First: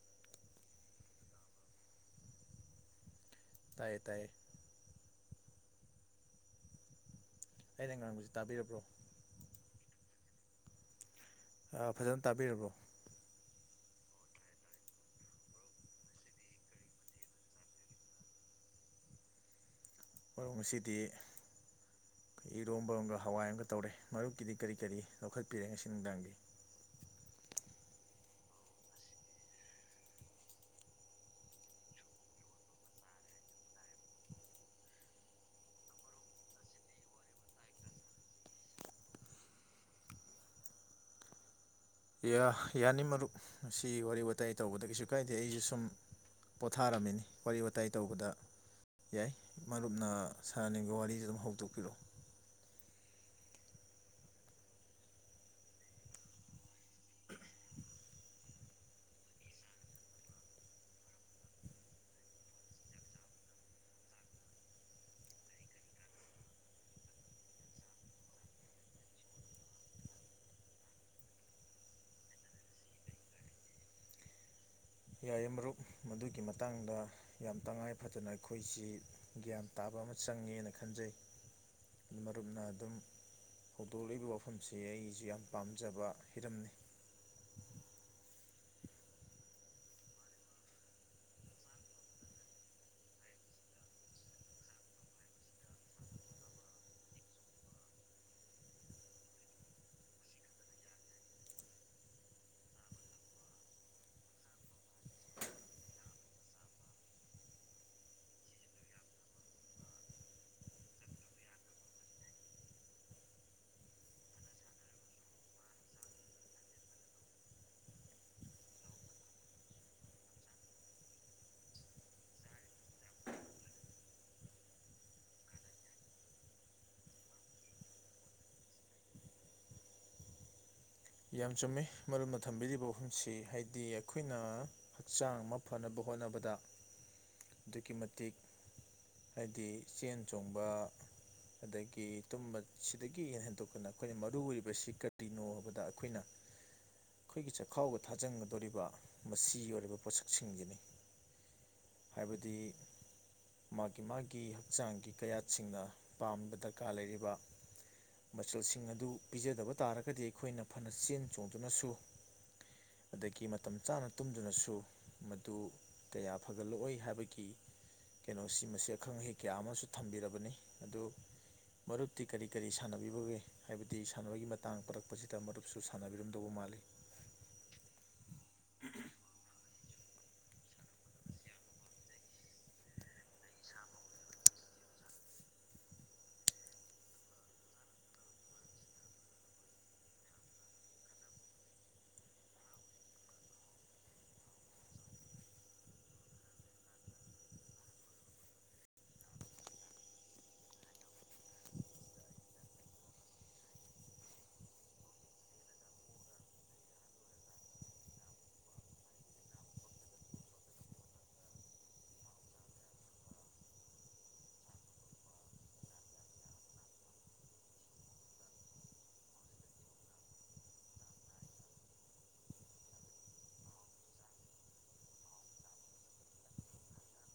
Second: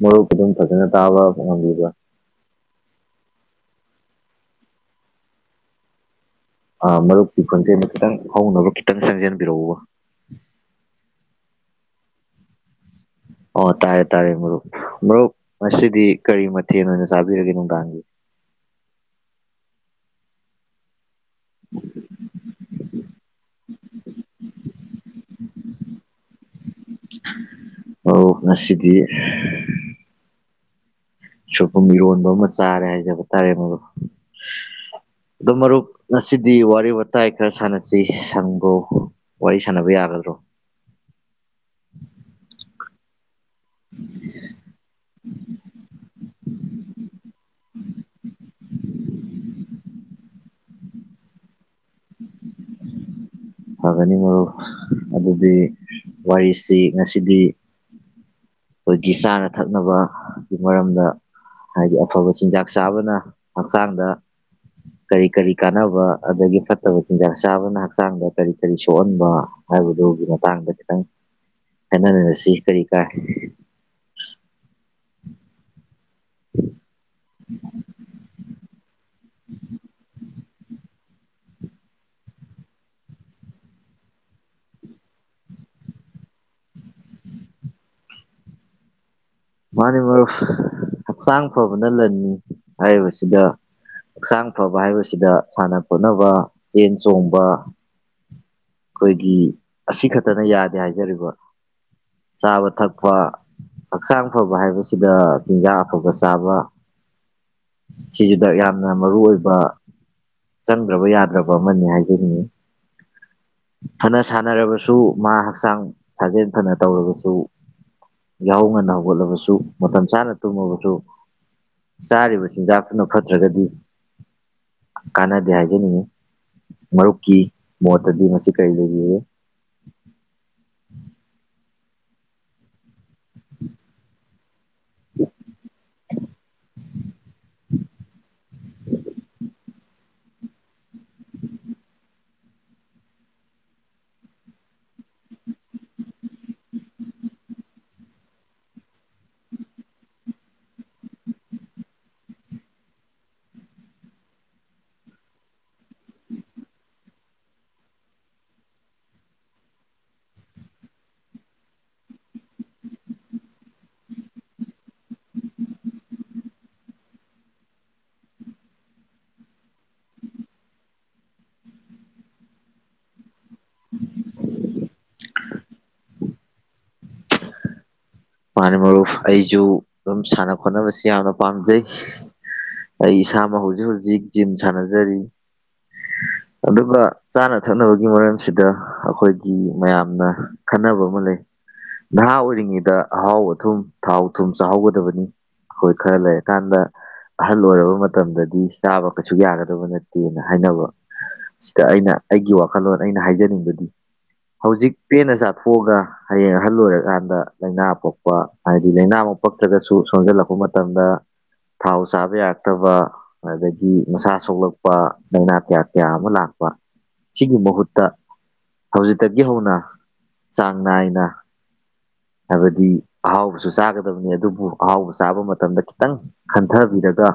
ꯃꯔꯨꯞ ꯈꯨꯗꯝ ꯐꯖꯅ ꯇꯥꯕ ꯐꯪꯍꯝꯕꯤꯕ ꯇꯥꯏꯌꯦ ꯇꯥꯏꯌꯦ ꯑ ꯃꯔꯨꯞ ꯈꯣꯟꯁꯦꯅ ꯑꯩꯅ ꯈꯤꯇꯪ ꯉꯥꯡꯕꯁꯤ ꯍꯧꯅꯕ ꯇꯥꯕꯤꯔꯕ꯭ꯔꯣ ꯈꯤꯇꯪ ꯆꯪꯖꯟꯕꯤꯔꯛꯎꯕ ꯐꯖꯅ ꯇꯥꯕꯤꯔꯕꯣ ꯑꯣ ꯇꯥꯔꯦ ꯇꯥꯔꯦ ꯃꯔꯨꯞ ꯃꯔꯣꯔꯨꯞ ꯉꯗꯤ ꯀꯔꯤ ꯃꯊꯦꯜ ꯑꯣꯏꯅ ꯆꯥꯕꯤꯔꯒꯦ ꯅꯨꯡꯗꯥꯡꯒꯤ ꯃꯔ ꯑꯁꯤꯗꯤ ꯏꯔꯣꯝꯕ ꯑꯃꯒ ꯍꯋꯥꯏ ꯑꯃꯒ ꯇꯧꯔꯦ ꯃꯔꯨꯞꯀꯤꯗꯤ ꯀꯔꯤ ꯀꯔꯤ ꯂꯧꯈꯠꯄꯤꯔꯦ ꯉꯁꯤ ꯅꯨꯡꯗꯥꯡꯒꯤ ꯍ ꯉꯁꯤꯗꯤ ꯁꯣꯏꯄꯨꯝ ꯏꯔꯣꯟꯕ ꯑꯃ ꯆꯥꯔꯦ ꯍꯥꯏꯖꯕ ꯇꯥꯔꯦ ꯃꯣ ꯑꯗꯣ ꯃꯔꯨꯞ ꯉꯁꯤꯗꯤ ꯋꯥꯔꯤ ꯋꯥꯇꯥꯏ ꯈꯔ ꯁꯥꯟꯅꯁꯤ ꯁꯪꯒꯣ ꯋꯥꯔꯤ ꯁꯥꯟꯅꯕ ꯌꯥꯒꯗ꯭ꯔꯣ ꯌꯥ ꯌꯥꯅꯤ ꯃꯔꯔ ꯁꯤ ꯋꯥꯔꯤ ꯋꯥꯇꯥꯏ ꯇꯧꯕꯗ ꯀꯩꯁꯨ ꯀꯥꯏꯗꯦ ꯑꯩꯁꯨ ꯁꯨꯝ ꯄꯣꯊꯥꯔꯝꯃꯤꯅꯤ ꯋꯥꯔꯤ ꯋꯥꯇꯥꯏ ꯇꯧꯕꯗ ꯌꯥꯏ ꯃꯔꯨꯞꯅ ꯁꯥꯥꯟꯅꯤꯡꯕ ꯋꯥꯔꯤꯁꯨ ꯑꯗꯨꯝ ꯍꯧꯗꯣꯛꯄꯤꯔꯛꯑꯣ ꯐꯒꯅꯤ ꯃꯔꯣ ꯑꯗꯨꯗꯤ ꯋꯥꯔꯤꯁꯤ ꯉꯁꯤꯗꯤ ꯑꯩꯈꯣꯏꯒꯤ ꯆꯥꯅ ꯊꯛꯅꯕꯒꯤ ꯃꯔꯝꯗ ꯍꯥꯏꯗꯤ ꯑꯐꯕ ꯆꯤꯟꯖꯥꯛ ꯆꯥꯕꯅ ꯍꯛꯆꯥꯡꯗ ꯀꯔꯤ ꯀꯔꯤ ꯀꯥꯟꯅꯕ ꯑꯗꯒꯤ ꯐꯠꯇꯕ ꯆꯤꯟꯖꯥꯛ ꯆꯥꯕꯅ ꯍꯛꯆꯥꯡꯗ ꯀꯔꯤ ꯀꯔꯤ ꯁꯣꯛꯍꯟꯕ ꯍꯥꯏꯕꯗꯨꯒꯤ ꯃꯇꯥꯡꯗ ꯈꯤꯇꯪ ꯍꯥꯏꯅꯃꯤꯔꯁꯤ ꯀꯔꯤ ꯀꯥꯏ ꯌꯥꯏꯌꯦ ꯃꯔꯨꯞ ꯃꯗꯨꯒꯤ ꯃꯇꯥꯡꯗ ꯌꯥꯝ ꯇꯉꯥꯏ ꯐꯗꯅ ꯑꯩꯈꯣꯏ ꯁꯤ ꯭ꯌꯥꯟ ꯇꯥꯕ ꯑꯃ ꯆꯪꯉꯦꯅ ꯈꯟꯖꯩ ꯑꯗꯨ ꯃꯔꯨꯞꯅ ꯑꯗꯨꯝ ꯍꯧꯗꯣꯛꯂꯛꯏꯕ ꯋꯥꯐꯝꯁꯤ ꯑꯩꯁꯨ ꯌꯥꯝ ꯄꯥꯝꯖꯕ ꯍꯤꯔꯝꯅꯤ ꯃꯥꯅꯤ ꯃꯔ ꯍꯛꯆꯥꯡ ꯐꯕꯅ ꯂꯟꯅꯤ ꯍꯥꯏꯔꯤꯕꯁꯤꯗ ꯍꯛꯆꯥꯡ ꯐꯕ ꯍꯥꯏꯕꯁꯤꯗ ꯁꯥꯟꯅ ꯈꯣꯠꯅꯕ ꯆꯦꯟ ꯆꯣꯡꯕ ꯑꯩꯈꯣꯏꯒꯤ ꯑꯁꯤ ꯈꯛꯇꯅ ꯌꯥꯗꯦ ꯍꯥꯏꯖꯔꯤꯕ ꯆꯥꯕ ꯊꯛꯄ ꯍꯛꯆꯥꯡ ꯐꯕ ꯍꯥꯏꯕꯁꯤꯗ ꯆꯤꯟꯖꯥꯛ ꯑꯐꯕ ꯆꯥꯕ ꯁꯤꯁꯤꯗ ꯌꯥꯝꯅ ꯃꯔꯨ ꯑꯣꯏꯕ ꯆꯪꯗ꯭ꯔꯕ ꯌꯥꯗ꯭ꯔꯕ ꯑꯃꯅꯤ ꯍꯥꯏꯖꯅꯤꯡꯏꯤ ꯐꯅ ꯁꯥꯟꯅꯔꯕꯁꯨ ꯃꯥ ꯍꯛꯆꯥꯡ ꯁꯥꯖꯦꯜ ꯐꯅ ꯇꯧꯔꯕꯁꯨ ꯌꯥꯍꯧꯅꯅ ꯍꯧꯒꯠꯂꯕꯁꯨ ꯃꯇꯝ ꯆꯥꯅ ꯇꯨꯝꯃꯕꯁꯨ ꯆꯥꯔꯤꯕ ꯆꯤꯟꯖꯥꯛꯇꯨꯅ ꯐꯠꯇ꯭ꯔꯒꯗꯤ ꯀꯥꯟꯅꯗꯦ ꯍꯥꯏꯖꯅꯤꯡꯉꯤ ꯃꯔꯨꯞꯀꯤ ꯃꯣꯠꯇꯗꯤ ꯃꯁꯤ ꯀꯔꯤ ꯂꯩꯔꯤꯒꯦ ꯌꯥꯝ ꯆꯨꯝꯃꯦ ꯃꯔꯝꯅ ꯊꯝꯕꯤꯔꯤꯕ ꯋꯥꯐꯝꯁꯤ ꯍꯥꯏꯗꯤ ꯑꯩꯈꯣꯏꯅ ꯍꯛꯆꯥꯡ ꯑꯃ ꯐꯅꯕ ꯍꯣꯠꯅꯕꯗ ꯑꯗꯨꯛꯀꯤ ꯃꯇꯤꯛ ꯍꯥꯏꯗꯤ ꯆꯦꯟ ꯆꯣꯡꯕ ꯑꯗꯒꯤ ꯇꯨꯝꯕꯁꯤꯗꯒꯤ ꯍꯦꯟꯗꯣꯛꯀꯅ ꯑꯩꯈꯣꯏꯅ ꯃꯔꯨ ꯑꯣꯏꯔꯤꯕꯁꯤ ꯀꯔꯤꯅꯣ ꯍꯥꯏꯕꯗ ꯑꯩꯈꯣꯏꯅ ꯑꯩꯈꯣꯏꯒꯤ ꯆꯈꯥꯎꯒ ꯊꯥꯖꯟꯒꯗꯧꯔꯤꯕ ꯃꯁꯤꯒꯤ ꯑꯣꯏꯔꯤꯕ ꯄꯣꯠꯁꯛꯁꯤꯡꯁꯤꯅꯤ ꯍꯥꯏꯕꯗꯤ ꯃꯥꯒꯤ ꯃꯥꯒꯤ ꯍꯛꯆꯥꯡꯒꯤ ꯀꯌꯥꯠꯁꯤꯡꯅ ꯄꯥꯝꯕ ꯗꯔꯀꯥꯔ ꯂꯩꯔꯤꯕ ꯃꯆꯜꯁꯤꯡ ꯑꯗꯨ ꯄꯤꯖꯗꯕ ꯇꯥꯔꯒꯗꯤ ꯑꯩꯈꯣꯏꯅ ꯐꯅ ꯆꯦꯟ ꯆꯣꯡꯗꯨꯅꯁꯨ ꯑꯗꯒꯤ ꯃꯇꯝ ꯆꯥꯅ ꯇꯨꯝꯗꯨꯅꯁꯨ ꯃꯗꯨ ꯀꯌꯥ ꯐꯒꯠꯂꯛꯑꯣꯏ ꯍꯥꯏꯕꯒꯤ ꯀꯩꯅꯣꯁꯤ ꯃꯁꯤ ꯑꯈꯪ ꯑꯍꯩ ꯀꯌꯥ ꯑꯃꯁꯨ ꯊꯝꯕꯤꯔꯕꯅꯤ ꯑꯗꯨ ꯃꯔꯨꯞꯇꯤ ꯀꯔꯤ ꯀꯔꯤ ꯁꯥꯟꯅꯕꯤꯕꯒꯦ ꯍꯥꯏꯕꯗꯤ ꯁꯥꯟꯅꯕꯒꯤ ꯃꯇꯥꯡ ꯄꯔꯛꯄꯁꯤꯗ ꯈꯤꯇ ꯑꯗꯨꯨꯞꯁꯨ ꯁꯥꯟꯅꯕꯤꯔꯝꯗꯧꯕ ꯃꯥꯜꯂꯤ ꯃꯥꯅꯤ ꯃꯔꯨꯞ ꯑꯩꯁꯨ ꯑꯗꯨꯝ ꯁꯥꯟꯅ ꯈꯣꯠꯅꯕꯁꯤ ꯌꯥꯝꯅ ꯄꯥꯝꯖꯩ ꯑꯩ ꯏꯁꯥꯃꯛ ꯍꯧꯖꯤꯛ ꯍꯧꯖꯤꯛ ꯖꯤꯝ ꯁꯥꯟꯅꯖꯔꯤ ꯑꯗꯨꯒ ꯆꯥꯅ ꯊꯛꯅꯕꯒꯤ ꯃꯔꯝꯁꯤꯗ ꯑꯩꯈꯣꯏꯒꯤ ꯃꯌꯥꯝꯅ ꯈꯟꯅꯕ ꯑꯃ ꯂꯩ ꯅꯍꯥ ꯑꯣꯏꯔꯤꯉꯩꯗ ꯑꯍꯥꯎ ꯑꯊꯨꯝ ꯊꯥꯎ ꯊꯨꯝ ꯆꯥꯍꯧꯒꯗꯕꯅꯤ ꯑꯩꯈꯣꯏ ꯈꯔ ꯂꯩꯔꯀꯥꯟꯗ ꯑꯍꯜ ꯑꯣꯏꯔꯕ ꯃꯇꯝꯗꯗꯤ ꯆꯥꯕ ꯀꯩꯁꯨ ꯌꯥꯒꯗꯕ ꯅꯠꯇꯦꯅ ꯍꯥꯏꯅꯕ ꯁꯤꯗ ꯑꯩꯅ ꯑꯩꯒꯤ ꯋꯥꯈꯜꯂꯣꯟ ꯑꯩꯅ ꯍꯥꯏꯖꯅꯤꯡꯕꯗꯤ ꯍꯧꯖꯤꯛ ꯄꯦꯟꯅ ꯆꯥꯊꯣꯛꯑꯒ ꯍꯌꯦꯡ ꯑꯍꯜ ꯑꯣꯏꯔꯀꯥꯟꯗ ꯂꯥꯏꯅꯥ ꯊꯣꯛꯄ ꯍꯥꯏꯗꯤ ꯂꯥꯏꯅꯥ ꯑꯃ ꯄꯛꯇ꯭ꯔꯒꯁꯨ ꯁꯣꯟꯖꯜꯂꯛꯄ ꯃꯇꯝꯗ ꯊꯥꯎ ꯆꯥꯕ ꯌꯥꯔꯛꯇ꯭ꯔꯕ ꯑꯗꯨꯗꯒꯤ ꯃꯁꯥ ꯁꯣꯛꯂꯛꯄ ꯂꯥꯏꯅꯥ ꯀꯌꯥ ꯀꯌꯥ ꯑꯃ ꯂꯥꯛꯄ ꯁꯤꯒꯤ ꯃꯍꯨꯠꯇ ꯍꯧꯖꯤꯛꯇꯒꯤ ꯍꯧꯅ ꯆꯥꯡ ꯅꯥꯏꯅ ꯍꯥꯏꯕꯗꯤ ꯍꯥꯏꯗꯤ ꯑꯍꯥꯎꯕꯁꯨ ꯆꯥꯒꯗꯕꯅꯤ ꯑꯗꯨꯕꯨ ꯑꯍꯥꯎꯕ ꯆꯥꯕ ꯃꯇꯝꯗ ꯈꯤꯇꯪ ꯈꯟꯊꯕꯤꯔꯒ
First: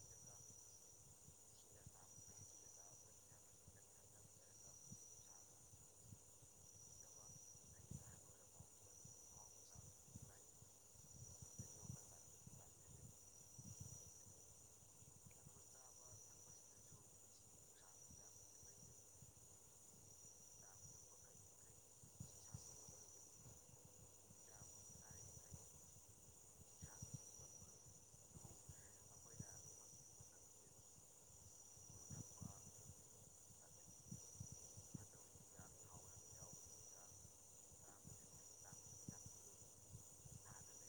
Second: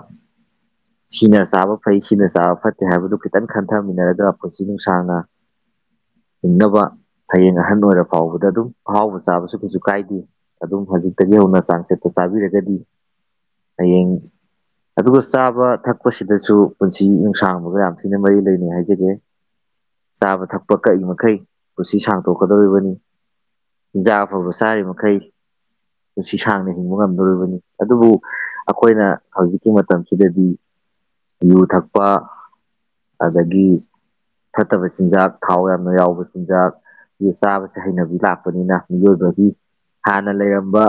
ꯁꯤꯅ ꯆꯥꯕ ꯐꯩ ꯁꯤꯅ ꯆꯥꯕ ꯐꯠꯇꯦ ꯍꯥꯏꯕꯗꯨ ꯈꯤꯇꯪ ꯈꯟꯊꯃꯤꯟꯅꯔꯒ ꯄꯨꯟꯁꯤ ꯅꯨꯡꯁꯥꯡꯅ ꯍꯤꯡꯅꯕ ꯍꯌꯦꯡ ꯑꯍꯟ ꯑꯣꯏꯔꯕ ꯐꯥꯎꯕꯗ ꯑꯗꯨꯝ ꯑꯍꯥꯎꯕ ꯆꯥꯕꯁꯨ ꯀꯩꯁꯨ ꯀꯥꯏꯗꯦ ꯑꯗꯨꯝ ꯍꯧꯖꯤꯛꯇꯒꯤ ꯍꯧꯅ ꯆꯥꯡ ꯁꯦꯄ ꯆꯥꯕꯤꯔꯒꯗꯤ ꯍꯌꯦꯡ ꯑꯗꯨꯒ ꯆꯥꯕ ꯊꯛꯄꯁꯤꯗꯁꯨ ꯄꯨꯟꯁꯤ ꯅꯨꯡꯁꯥꯡꯕꯒ ꯌꯥꯝ ꯊꯤꯅ ꯃꯔꯤ ꯂꯩꯅꯩ ꯍꯥꯏꯖꯒꯦ ꯆꯥꯕ ꯊꯛꯄ ꯀꯛꯏ ꯃꯈꯩ ꯄꯨꯟꯁꯤ ꯁꯥꯡꯇꯣꯛꯀꯗꯧꯔꯤꯕꯅꯤ ꯍꯤꯟꯖꯥꯛ ꯑꯐꯕ ꯆꯥꯔꯤ ꯃꯈꯩ ꯁꯤ ꯁꯥꯡꯅ ꯍꯤꯡꯕ ꯉꯝꯗꯣꯔꯤꯕꯅꯤ ꯑꯗꯨꯕꯨ ꯑꯩꯈꯣꯏꯅ ꯍꯧꯖꯤꯛꯀꯤ ꯃꯇꯝꯁꯤꯗꯗꯤ ꯌꯨ ꯊꯛꯄ ꯑꯗꯒꯤ ꯐꯠꯇꯕ ꯆꯤꯟꯖꯥꯛ ꯊꯥꯎ ꯌꯥꯝꯅ ꯌꯥꯎꯕ ꯆꯤꯟꯖꯥꯛ ꯁꯤ ꯆꯥꯕꯕꯁꯤꯦ ꯍꯩꯅꯕꯤ ꯂꯥꯛꯄꯅꯤꯅ ꯃꯤꯑꯣꯏꯕꯒꯤ ꯍꯥꯟꯅ ꯂꯩꯔꯝꯕ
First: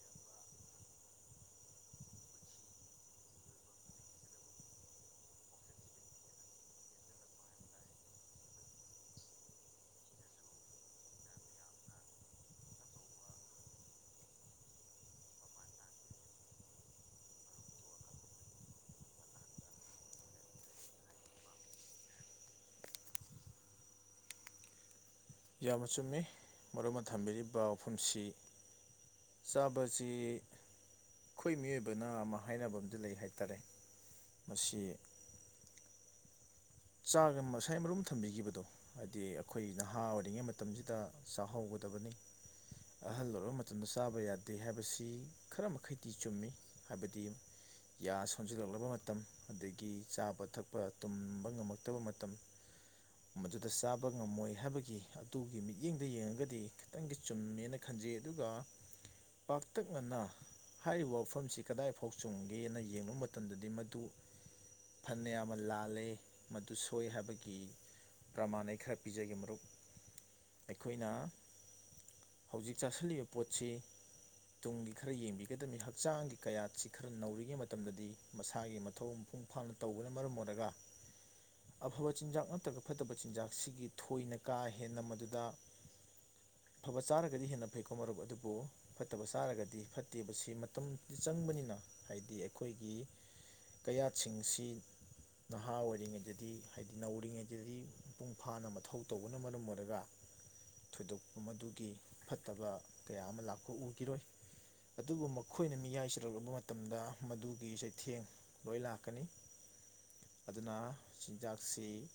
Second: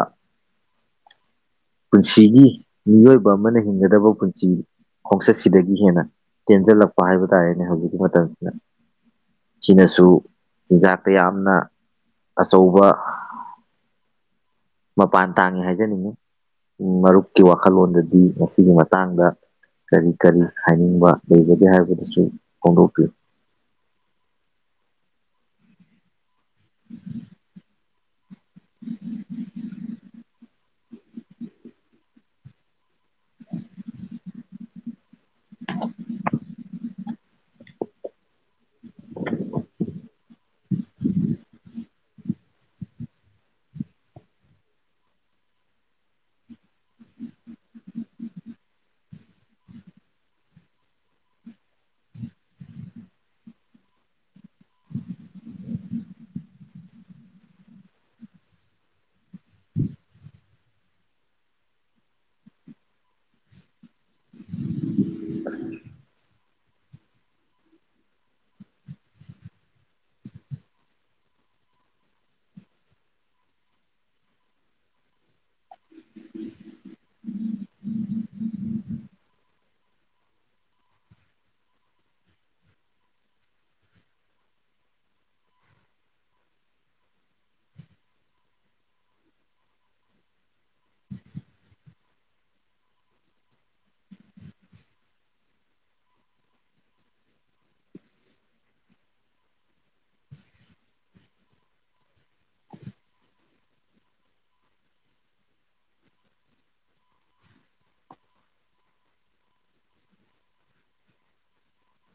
ꯄꯨꯟꯁꯤꯒꯤ ꯃꯤꯑꯣꯏꯕ ꯑꯃꯅ ꯍꯤꯡꯒꯗꯕ ꯄꯨꯟꯁꯤ ꯈꯣꯡꯆꯠꯁꯤꯗꯒꯤ ꯍꯦꯟꯅ ꯇꯦꯟꯖꯜꯂꯛꯄ ꯍꯥꯏꯕ ꯇꯥꯔꯦꯅꯦ ꯍꯧꯖꯤꯛꯀꯤ ꯃꯇꯝꯁꯤꯗ ꯁꯤꯅꯁꯨ ꯆꯤꯟꯖꯥꯛꯇ ꯌꯥꯝꯅ ꯑꯆꯧꯕ ꯃꯄꯥꯟ ꯇꯥꯡꯉꯤ ꯍꯥꯏꯖꯅꯤꯡꯉꯤ ꯃꯔꯨꯞꯀꯤ ꯋꯥꯈꯜꯂꯣꯟꯗꯗꯤ ꯃꯁꯤꯒꯤ ꯃꯇꯥꯡꯗ ꯀꯔꯤ ꯀꯔꯤ ꯍꯥꯏꯅꯤꯡꯕ ꯂꯩꯕꯒꯦ ꯍꯥꯏꯕꯗꯨꯁꯨ ꯐꯣꯡꯗꯣꯛꯄꯤꯌꯨ ꯌꯥꯝ ꯃ ꯆꯨꯝꯃꯤ ꯃꯔꯨꯞ ꯑꯃ ꯊꯝꯕꯤꯔꯤꯕ ꯆ ꯐꯨꯝꯁꯤ ꯆꯥꯕꯁꯤ ꯑꯩꯈꯣꯏ ꯃꯤꯑꯣꯏꯕꯅ ꯑꯃ ꯍꯥꯏꯅꯕ ꯑꯝꯗ ꯂꯩ ꯍꯥꯏꯇꯥꯔꯦ ꯃꯁꯤ ꯆꯥꯒ ꯉꯁꯥꯏ ꯃꯔꯨꯝ ꯊꯝꯕꯤꯈꯤꯕꯗꯣ ꯍꯥꯏꯗꯤ ꯑꯩꯈꯣꯏ ꯅꯍꯥ ꯑꯣꯏ ꯌꯥꯜꯂꯤꯉꯩ ꯃꯇꯝꯁꯤꯗ ꯆꯥꯛꯍꯧꯒꯗꯕꯅꯤ ꯑꯍꯜ ꯑꯣꯏꯔꯕ ꯃꯇꯝꯗ ꯆꯥꯕ ꯌꯥꯗꯦ ꯍꯥꯏꯕꯁꯤ ꯈꯔ ꯃꯈꯩꯗꯤ ꯆꯨꯝꯃꯤ ꯍꯥꯏꯕꯗꯤ ꯌꯥ ꯁꯣꯟꯁꯤꯜꯂꯛꯂꯕ ꯃꯇꯝ ꯑꯗꯒꯤ ꯆꯥꯕ ꯊꯛꯄ ꯉꯝꯃꯛꯇꯕ ꯃꯇꯝ ꯃꯗꯨꯗ ꯆꯥꯕ ꯉꯝꯃꯣꯏ ꯍꯥꯏꯕꯒꯤ ꯑꯗꯨꯒꯤ ꯃꯤꯠꯌꯦꯡꯗ ꯌꯦꯡꯉꯒꯗꯤ ꯈꯤꯇꯪꯗꯤ ꯆꯨꯝꯃꯦꯅ ꯈꯟꯖꯩ ꯑꯗꯨꯒ ꯄꯥꯛꯇꯛꯅꯅ ꯍꯥꯏꯔꯤꯕ ꯋꯥꯐꯝꯁꯤ ꯀꯗꯥꯏ ꯐꯥꯎ ꯆꯨꯝꯒꯦꯅ ꯌꯦꯡꯕ ꯃꯇꯝꯗꯗꯤ ꯃꯗꯨ ꯐꯅ ꯌꯥꯝꯅ ꯂꯥꯜꯂꯦ ꯃꯗꯨ ꯁꯣꯏ ꯍꯥꯏꯕꯒꯤ ꯄ꯭ꯔꯃꯥꯟ ꯑꯩ ꯈꯔ ꯄꯤꯖꯒꯦ ꯃꯔꯨꯞ ꯑꯩꯈꯣꯏꯅ ꯍꯧꯖꯤꯛ ꯆꯥꯥꯁꯜꯂꯤꯕ ꯄꯣꯠꯁꯤ ꯇꯨꯡꯒꯤ ꯈꯔ ꯌꯦꯡꯕꯤꯒꯗꯕꯅꯤ ꯍꯛꯆꯥꯡꯒꯤ ꯀꯌꯥꯠꯁꯤ ꯈꯔ ꯅꯧꯔꯤꯉꯩ ꯃꯇꯝꯗꯗꯤ ꯃꯁꯥꯒꯤ ꯃꯊꯧ ꯃꯄꯨꯡ ꯐꯥꯅ ꯇꯧꯕꯅ ꯃꯔꯝ ꯑꯣꯏꯔꯒ ꯑꯐꯕ ꯆꯤꯟꯖꯥꯛ ꯅꯠꯇ꯭ꯔꯒ ꯐꯠꯇꯕ ꯆꯤꯟꯖꯥꯛꯁꯤꯒꯤ ꯊꯣꯏꯅ ꯀꯥ ꯍꯦꯟꯅ ꯃꯗꯨꯗ ꯑꯐꯕ ꯆꯥꯔꯒꯗꯤ ꯍꯦꯟꯅ ꯐꯩꯀꯣ ꯃꯔꯨꯞ ꯑꯗꯨꯕꯨ ꯐꯠꯇꯕ ꯆꯥꯔꯒꯗꯤ ꯐꯠꯇꯦꯕꯁꯤ ꯃꯇꯝꯗꯤ ꯆꯪꯕꯅꯤꯅ ꯍꯥꯏꯗꯤ ꯑꯩꯈꯣꯏꯒꯤ ꯀꯌꯥꯠꯁꯤꯡꯁꯤ ꯅꯍꯥ ꯑꯣꯏꯔꯤꯉꯩꯗ ꯁꯤꯗꯗꯤ ꯍꯥꯏꯗꯤ ꯅꯧꯔꯤꯉꯩꯗꯗꯤ ꯃꯄꯨꯡ ꯐꯥꯅ ꯃꯊꯧ ꯇꯧꯕꯅ ꯃꯔꯝ ꯑꯣꯏꯔꯒ ꯊꯣꯏꯗꯣꯛꯄ ꯃꯗꯨꯒꯤ ꯐꯠꯇꯕ ꯀꯌꯥ ꯑꯃ ꯂꯥꯛꯄ ꯎꯈꯤꯔꯣꯏ ꯑꯗꯨꯕꯨ ꯃꯈꯣꯏꯅ ꯃꯤꯌꯥꯏ ꯆꯔꯛꯂꯕ ꯃꯇꯝꯗ ꯃꯗꯨꯒꯤ ꯆꯩꯊꯦꯡ ꯂꯣꯏ ꯂꯥꯛꯀꯅꯤ ꯑꯗꯨꯅ ꯆꯤꯟꯖꯥꯛꯁꯤ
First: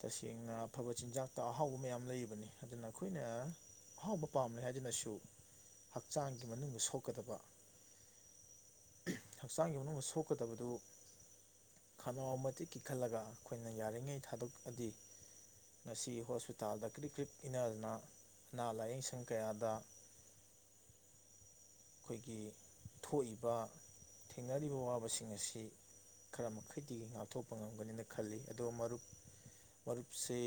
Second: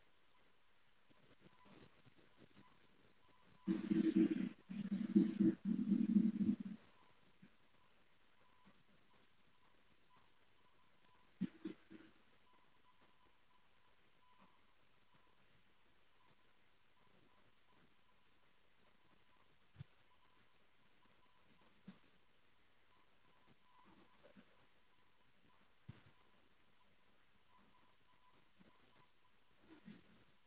ꯇꯁꯦꯡꯅ ꯑꯐꯕ ꯆꯤꯟꯖꯥꯛꯇ ꯑꯍꯥꯎꯕ ꯃꯌꯥꯝ ꯂꯩꯕꯅꯤ ꯑꯗꯨꯅ ꯑꯩꯈꯣꯏ ꯑꯩꯈꯣꯏꯅ ꯍꯥꯎꯕ ꯄꯥꯝꯂ ꯍꯥꯏꯗꯨꯅ ꯁꯤ ꯍꯛꯆꯥꯡꯒꯤ ꯃꯅꯨꯡꯗꯣꯛꯀꯕ ꯍꯛꯆꯥꯡꯒꯤ ꯃꯅꯨꯡꯗꯣꯛꯀꯗꯕꯗꯨ ꯈꯅꯥꯎ ꯃꯇ ꯏꯈꯜꯂꯒ ꯑꯩꯈꯣꯏꯅ ꯌꯥꯔꯤꯉꯩ ꯊꯥꯗꯣꯛꯑꯗꯤ ꯉꯁꯤ ꯍꯣꯁꯄꯤꯇꯥꯜꯗ ꯀ꯭ꯔꯤꯛ ꯀ꯭ꯔꯤꯛ ꯏꯅꯗꯅ ꯑꯅꯥ ꯂꯥꯏꯌꯦꯡ ꯁꯪ ꯀꯌꯥꯗ ꯑꯩꯈꯣꯏꯒꯤ ꯊꯣꯛꯏꯕ ꯊꯦꯡꯅꯔꯤꯕ ꯑꯋꯥꯕꯁꯤꯡ ꯑꯁꯤ ꯈꯔ ꯃꯈꯩꯗꯤ ꯉꯥꯛꯊꯣꯛꯄ ꯉꯝꯒꯅꯦꯅ ꯈꯜꯂꯤ ꯑꯗꯣ ꯃꯔꯨꯞ ꯃꯔꯨꯞꯁꯤ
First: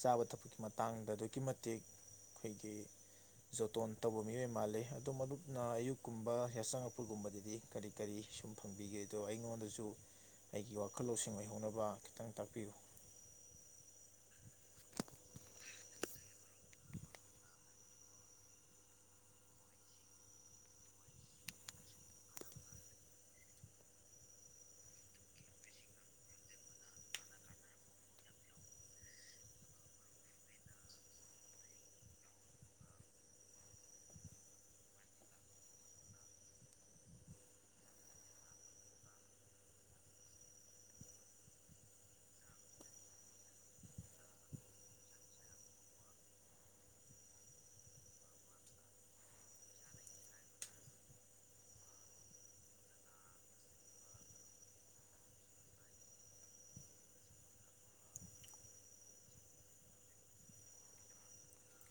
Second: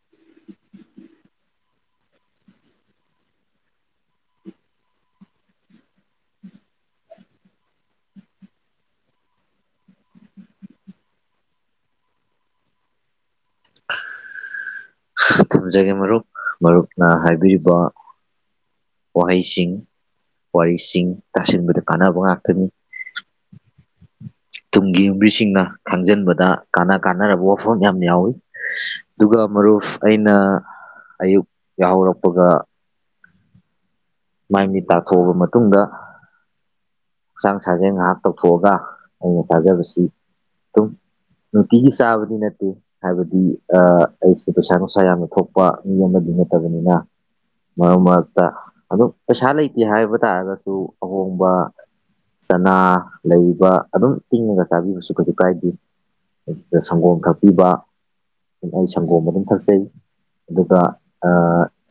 ꯆꯥꯕ ꯊꯛꯄꯒꯤ ꯃꯇꯥꯡꯗ ꯑꯗꯨꯛꯀꯤ ꯃꯇꯤꯛ ꯑꯩꯈꯣꯏꯒꯤ ꯖꯣꯇꯣꯟ ꯇꯧꯕ ꯃꯤꯑꯣꯏ ꯃꯥꯜꯂꯤ ꯑꯗꯣ ꯃꯔꯨꯞ ꯅ ꯑꯌꯨꯛꯀꯨꯝꯕ ꯌꯥꯆꯪꯉꯛꯄꯒꯨꯝꯕꯗꯗꯤ ꯀꯔꯤ ꯀꯔꯤ ꯁꯨꯝ ꯐꯪꯕꯤꯒꯦ ꯑꯗꯣ ꯑꯩꯉꯣꯟꯗꯁꯨ ꯑꯩꯒꯤ ꯋꯥꯈꯜ ꯂꯧꯁꯤꯡ ꯑꯣꯏꯍꯧꯅꯕ ꯈꯤꯇꯪ ꯇꯥꯛꯄꯤꯌꯨ ꯊꯝꯖꯒꯦ ꯃꯔꯨꯞ ꯃꯔꯨꯞꯅ ꯍꯥꯏꯕꯤꯔꯤꯕ ꯋꯥꯍꯩꯁꯤꯡ ꯋꯥꯔꯤꯁꯤꯡ ꯇꯥꯁꯤꯟꯕꯗ ꯀꯥꯟꯅꯕ ꯉꯥꯛꯇꯅꯤ ꯇꯨꯡꯒꯤ ꯌꯨꯝꯕꯤꯁꯤꯡꯅ ꯈꯪꯖꯤꯟꯕꯗ ꯀꯥꯅ ꯀꯥꯟꯅꯔꯕ ꯋꯥꯐꯝ ꯌꯥꯝ ꯌꯥꯎꯋꯤ ꯑꯗꯨꯒ ꯃꯔꯨꯞ ꯑꯩꯅ ꯑꯌꯨꯛ ꯌꯥꯍꯧꯔꯛꯄꯒ ꯃꯥꯏ ꯃꯤꯠ ꯇꯥꯊꯣꯛꯑꯕ ꯃꯇꯨꯡꯗ ꯍꯛꯆꯥꯡ ꯁꯥꯖꯦꯟ ꯉꯥꯏꯍꯥꯛ ꯇꯧꯊꯣꯛꯑꯒ ꯑꯩꯅ ꯊꯥꯖꯕꯁꯤ ꯑꯗꯨꯝ ꯅꯨꯡꯇꯤꯒꯤ ꯆꯥꯕꯗꯤ ꯅꯠꯇꯦ ꯍꯥꯏꯕꯗꯤ ꯑꯩꯁꯦ ꯄꯩꯁꯥ ꯅꯨꯡꯁꯥ ꯌꯥꯝꯅ ꯊꯣꯛꯄ ꯃꯤ ꯑꯃꯗꯤ ꯅꯠꯇꯕꯅꯤꯅ ꯃꯔꯛ ꯃꯔꯛꯇ ꯑꯗꯨꯝ ꯄꯩꯁꯥ ꯂꯩꯇꯦ ꯍꯥꯏꯕ ꯇꯥꯔꯒꯁꯨ ꯑꯍꯣꯡꯕ ꯆꯅꯥ ꯂꯩꯕ ꯑꯗꯨꯝ ꯇꯤꯡꯉꯒ ꯆꯥꯕꯤꯕꯁꯨ ꯀꯩꯁꯨ ꯀꯥꯏꯗꯦ ꯑꯗꯨꯗ ꯁꯪꯒꯣꯝ ꯀꯛꯄꯤꯕ ꯑꯩ ꯁꯪꯒꯣꯝ ꯑꯗꯨꯝ ꯊꯛꯆꯩ ꯑꯗꯨꯒ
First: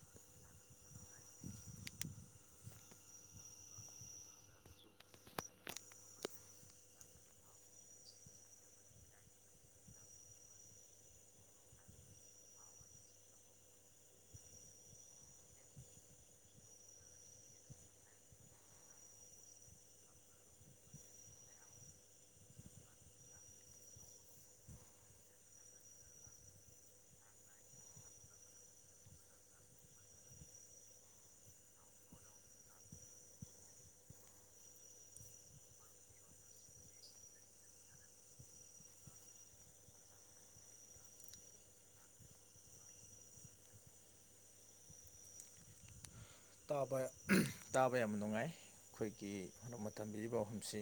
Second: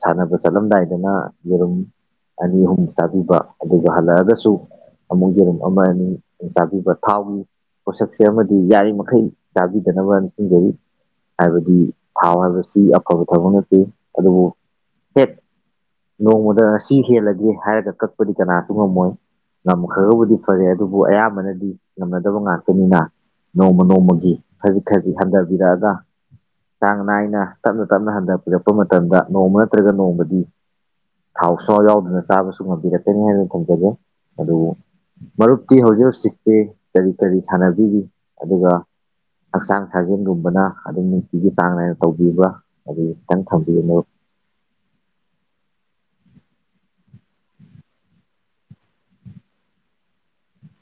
ꯁꯥꯟꯅꯕ ꯆꯠꯂꯝꯗꯥꯏꯗꯅ ꯌꯦꯔꯨꯝ ꯑꯅꯤ ꯑꯍꯨꯝ ꯆꯥꯕꯤꯕ ꯑꯗꯨꯒ ꯍꯜꯂꯛꯑꯒꯁꯨ ꯑꯃꯨꯛ ꯌꯦꯔꯨꯝ ꯑꯃ ꯑꯅꯤ ꯆꯥꯕꯤꯕ ꯊꯥꯎꯒꯤ ꯄꯣꯠꯁꯛꯁꯦ ꯑꯃꯗꯤ ꯌꯥꯔꯤꯃꯈꯩ ꯆꯥꯕꯤꯗꯅꯕ ꯈꯁꯤꯡꯖꯩ ꯍꯥꯏꯕꯗꯤ ꯊꯥꯎ ꯍꯥꯏꯕꯁꯤ ꯑꯐꯕ ꯊꯕꯛ ꯅꯠꯇꯦ ꯑꯗꯨꯕꯨ ꯍꯦꯛ ꯅꯣꯡꯃꯗ ꯁꯤ ꯍꯦꯜꯂꯒꯦ ꯍꯥꯏꯔꯒ ꯀꯛꯄꯗꯤ ꯀꯅꯥꯁꯨ ꯉꯝꯃꯣꯏ ꯉꯝꯈ꯭ꯔꯒꯕꯨꯗꯤ ꯐꯔꯦ ꯑꯗꯨꯕꯨ ꯑꯌꯥꯝꯕꯅꯗꯤ ꯉꯝꯅꯗꯕ ꯉꯥꯛꯇꯅꯤꯅ ꯅꯣꯡꯃ ꯅꯣꯡꯃꯒꯤ ꯈꯖꯤꯛ ꯈꯖꯤꯛ ꯍꯟꯊꯕꯤꯔꯛꯑꯒ ꯆꯥꯡ ꯅꯥꯏꯅ ꯇꯞꯅ ꯇꯞꯅ ꯍꯟꯊꯕꯤꯔꯛꯄ ꯃꯇꯝꯗ ꯅꯣꯡꯃ ꯅꯠꯇ꯭ꯔꯒ ꯅꯣꯡꯃꯗꯤ ꯊꯥꯎ ꯑꯁꯋꯥ ꯌꯥꯎꯗꯅ ꯆꯥꯕꯁꯨ ꯉꯝꯕꯤꯔꯛꯀꯅꯤ ꯍꯥꯏꯅ ꯊꯝꯖꯒꯦ ꯑꯗꯨꯕꯨ ꯃꯔꯨꯞꯇꯤ ꯍꯧꯖꯤꯛ ꯍꯧꯖꯤꯛꯇꯤ ꯀꯔꯤ ꯀꯔꯤ ꯁꯥꯟꯅꯕꯤꯔꯤ ꯑꯗꯨꯒ ꯍꯛꯆꯥꯡ ꯁꯥꯖꯦꯟꯒꯨꯝꯕꯅ ꯑꯗꯨꯝ ꯅꯨꯡꯇꯤꯒꯤ ꯆꯥꯡ ꯅꯥꯏꯅ ꯇꯧꯕꯤꯕ ꯑꯗꯨ ꯈꯤꯇꯪ ꯊꯝꯕꯤꯌꯨ ꯃꯔꯨꯞ ꯇꯥꯕ ꯇꯥꯕ ꯌꯥꯝ ꯅꯨꯡꯉꯥꯏ ꯑꯩꯈꯣꯏꯒꯤꯛ ꯃꯇꯝ ꯄꯤꯔꯤꯕ ꯑꯍꯨꯝꯁꯤ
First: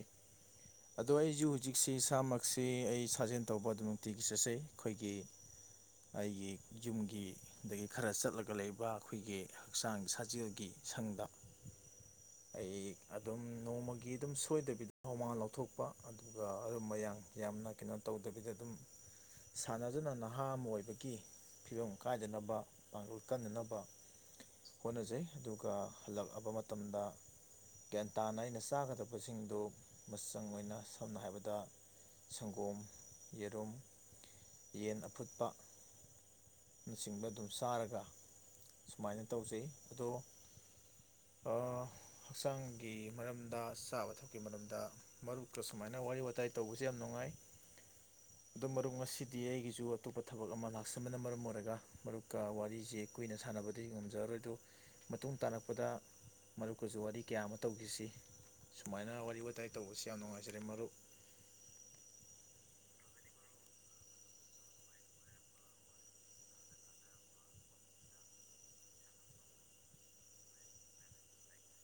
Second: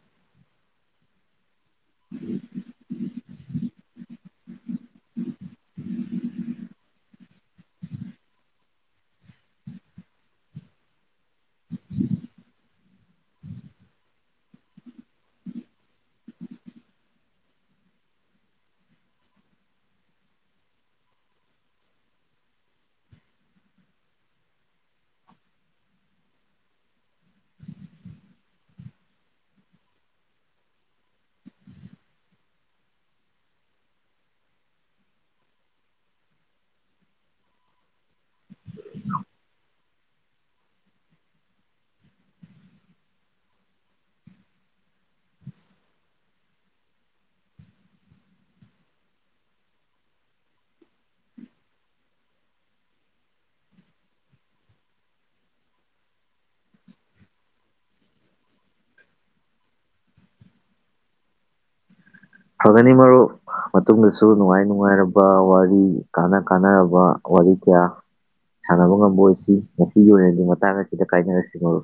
ꯑꯗꯣ ꯑꯩꯁꯨ ꯍꯧꯖꯤꯛ ꯍꯧꯖꯤꯛꯁꯤ ꯏꯁꯥꯃꯛꯁꯤ ꯑꯩ ꯁꯥꯖꯦꯜ ꯇꯧꯕ ꯑꯗꯨꯃꯛꯇꯤ ꯒꯤ ꯆꯠꯆꯩ ꯑꯩꯈꯣꯏꯒꯤ ꯑꯩꯒꯤ ꯌꯨꯝꯒꯤ ꯑꯗꯒꯤ ꯈꯔ ꯆꯠꯂꯒ ꯂꯩꯕ ꯑꯩꯈꯣꯏꯒꯤ ꯍꯛꯆꯥꯡ ꯁꯥꯖꯦꯜꯒꯤ ꯒꯤ ꯁꯪꯗ ꯍ ꯑꯗꯨꯝ ꯅꯣꯡꯃꯒꯤ ꯑꯗꯨꯝ ꯁꯣꯏꯗꯕꯤꯗ ꯍꯧꯃꯥꯡ ꯂꯧꯊꯣꯛꯄ ꯑꯗꯨꯒ ꯑꯔꯨꯝ ꯃꯌꯥꯡ ꯌꯥꯝꯅ ꯀꯩꯅꯣ ꯇꯧꯗꯕꯤꯗ ꯑꯗꯨꯝ ꯁꯥꯟꯅꯗꯨꯅ ꯅꯍꯥ ꯑꯃ ꯑꯣꯏꯕꯒꯤ ꯐꯤꯕꯝ ꯀꯥꯏꯗꯅꯕ ꯄꯥꯡꯒꯜ ꯀꯟꯅꯅꯕ ꯍꯣꯠꯅꯖꯩ ꯑꯗꯨꯒ ꯍꯜꯂꯛꯑꯕ ꯃꯇꯝꯗ ꯒ꯭ꯌꯥꯟ ꯇꯥꯅ ꯑꯩꯅ ꯆꯥꯒꯗꯕꯁꯤꯡꯗꯨ ꯃꯆꯪ ꯑꯣꯏꯅ ꯁꯝꯅ ꯍꯥꯏꯔꯕꯗ ꯁꯪꯒꯣꯝ ꯌꯦꯔꯨꯝ ꯌꯦꯟ ꯑꯐꯨꯠꯄ ꯅꯆꯤꯡꯕ ꯑꯗꯨꯝ ꯆꯥꯔꯒ ꯁꯨꯃꯥꯏꯅ ꯇꯧꯖꯩ ꯑꯗꯣ ꯍꯛꯆꯥꯡꯒꯤ ꯃꯔꯝꯗ ꯆꯥꯕ ꯊꯛꯀꯤ ꯃꯔꯝꯗ ꯃꯔꯨꯞꯀ ꯁꯨꯃꯥꯏꯅ ꯋꯥꯔꯤ ꯋꯥꯇꯥꯏ ꯇꯧꯕꯁꯦ ꯌꯥꯝ ꯅꯨꯡꯉꯥꯏ ꯑꯣ ꯃꯔꯨꯞ ꯉꯁꯤꯗꯤ ꯑꯩꯒꯤꯁꯨ ꯑꯇꯣꯞꯄ ꯊꯕꯛ ꯑꯃ ꯂꯥꯛꯆꯕꯅ ꯃꯔꯝ ꯑꯣꯏꯔꯒ ꯃꯔꯨꯞꯀ ꯋꯥꯔꯤꯁꯦ ꯀꯨꯏꯅ ꯁꯥꯟꯅꯕꯗꯤ ꯉꯝꯖꯔꯔꯣꯏꯗꯣ ꯃꯇꯨꯡ ꯇꯥꯔꯛꯄꯗ ꯃꯔꯨꯞꯀꯁꯨ ꯋꯥꯔꯤ ꯀꯌꯥ ꯑꯃ ꯇꯧꯈꯤꯁꯤ ꯁꯨꯃꯥꯏꯅ ꯋꯥꯔꯤ ꯋꯥꯇꯥꯏ ꯇꯧꯕꯁꯤ ꯌꯥꯝ ꯅꯨꯡꯉꯥꯏꯖꯔꯦ ꯃꯔꯨꯞ ꯐꯒꯅꯤ ꯃꯔꯨ ꯃꯇꯨꯡꯗꯁꯨ ꯅꯨꯡꯉꯥꯏ ꯅꯨꯡꯉꯥꯏꯔꯕ ꯋꯥꯔꯤ ꯀꯥꯟꯅ ꯀꯥꯟꯅꯔꯕ ꯋꯥꯔꯤ ꯀꯌꯥ ꯁꯥꯟꯅꯕ ꯉꯝꯕ ꯑꯣꯏꯁꯤ ꯉꯁꯤꯒꯤ ꯑꯣꯏꯅꯗꯤ ꯃꯇꯥꯡ ꯑꯁꯤꯗ ꯀꯥꯏꯅꯔꯁꯤ ꯃꯔꯨ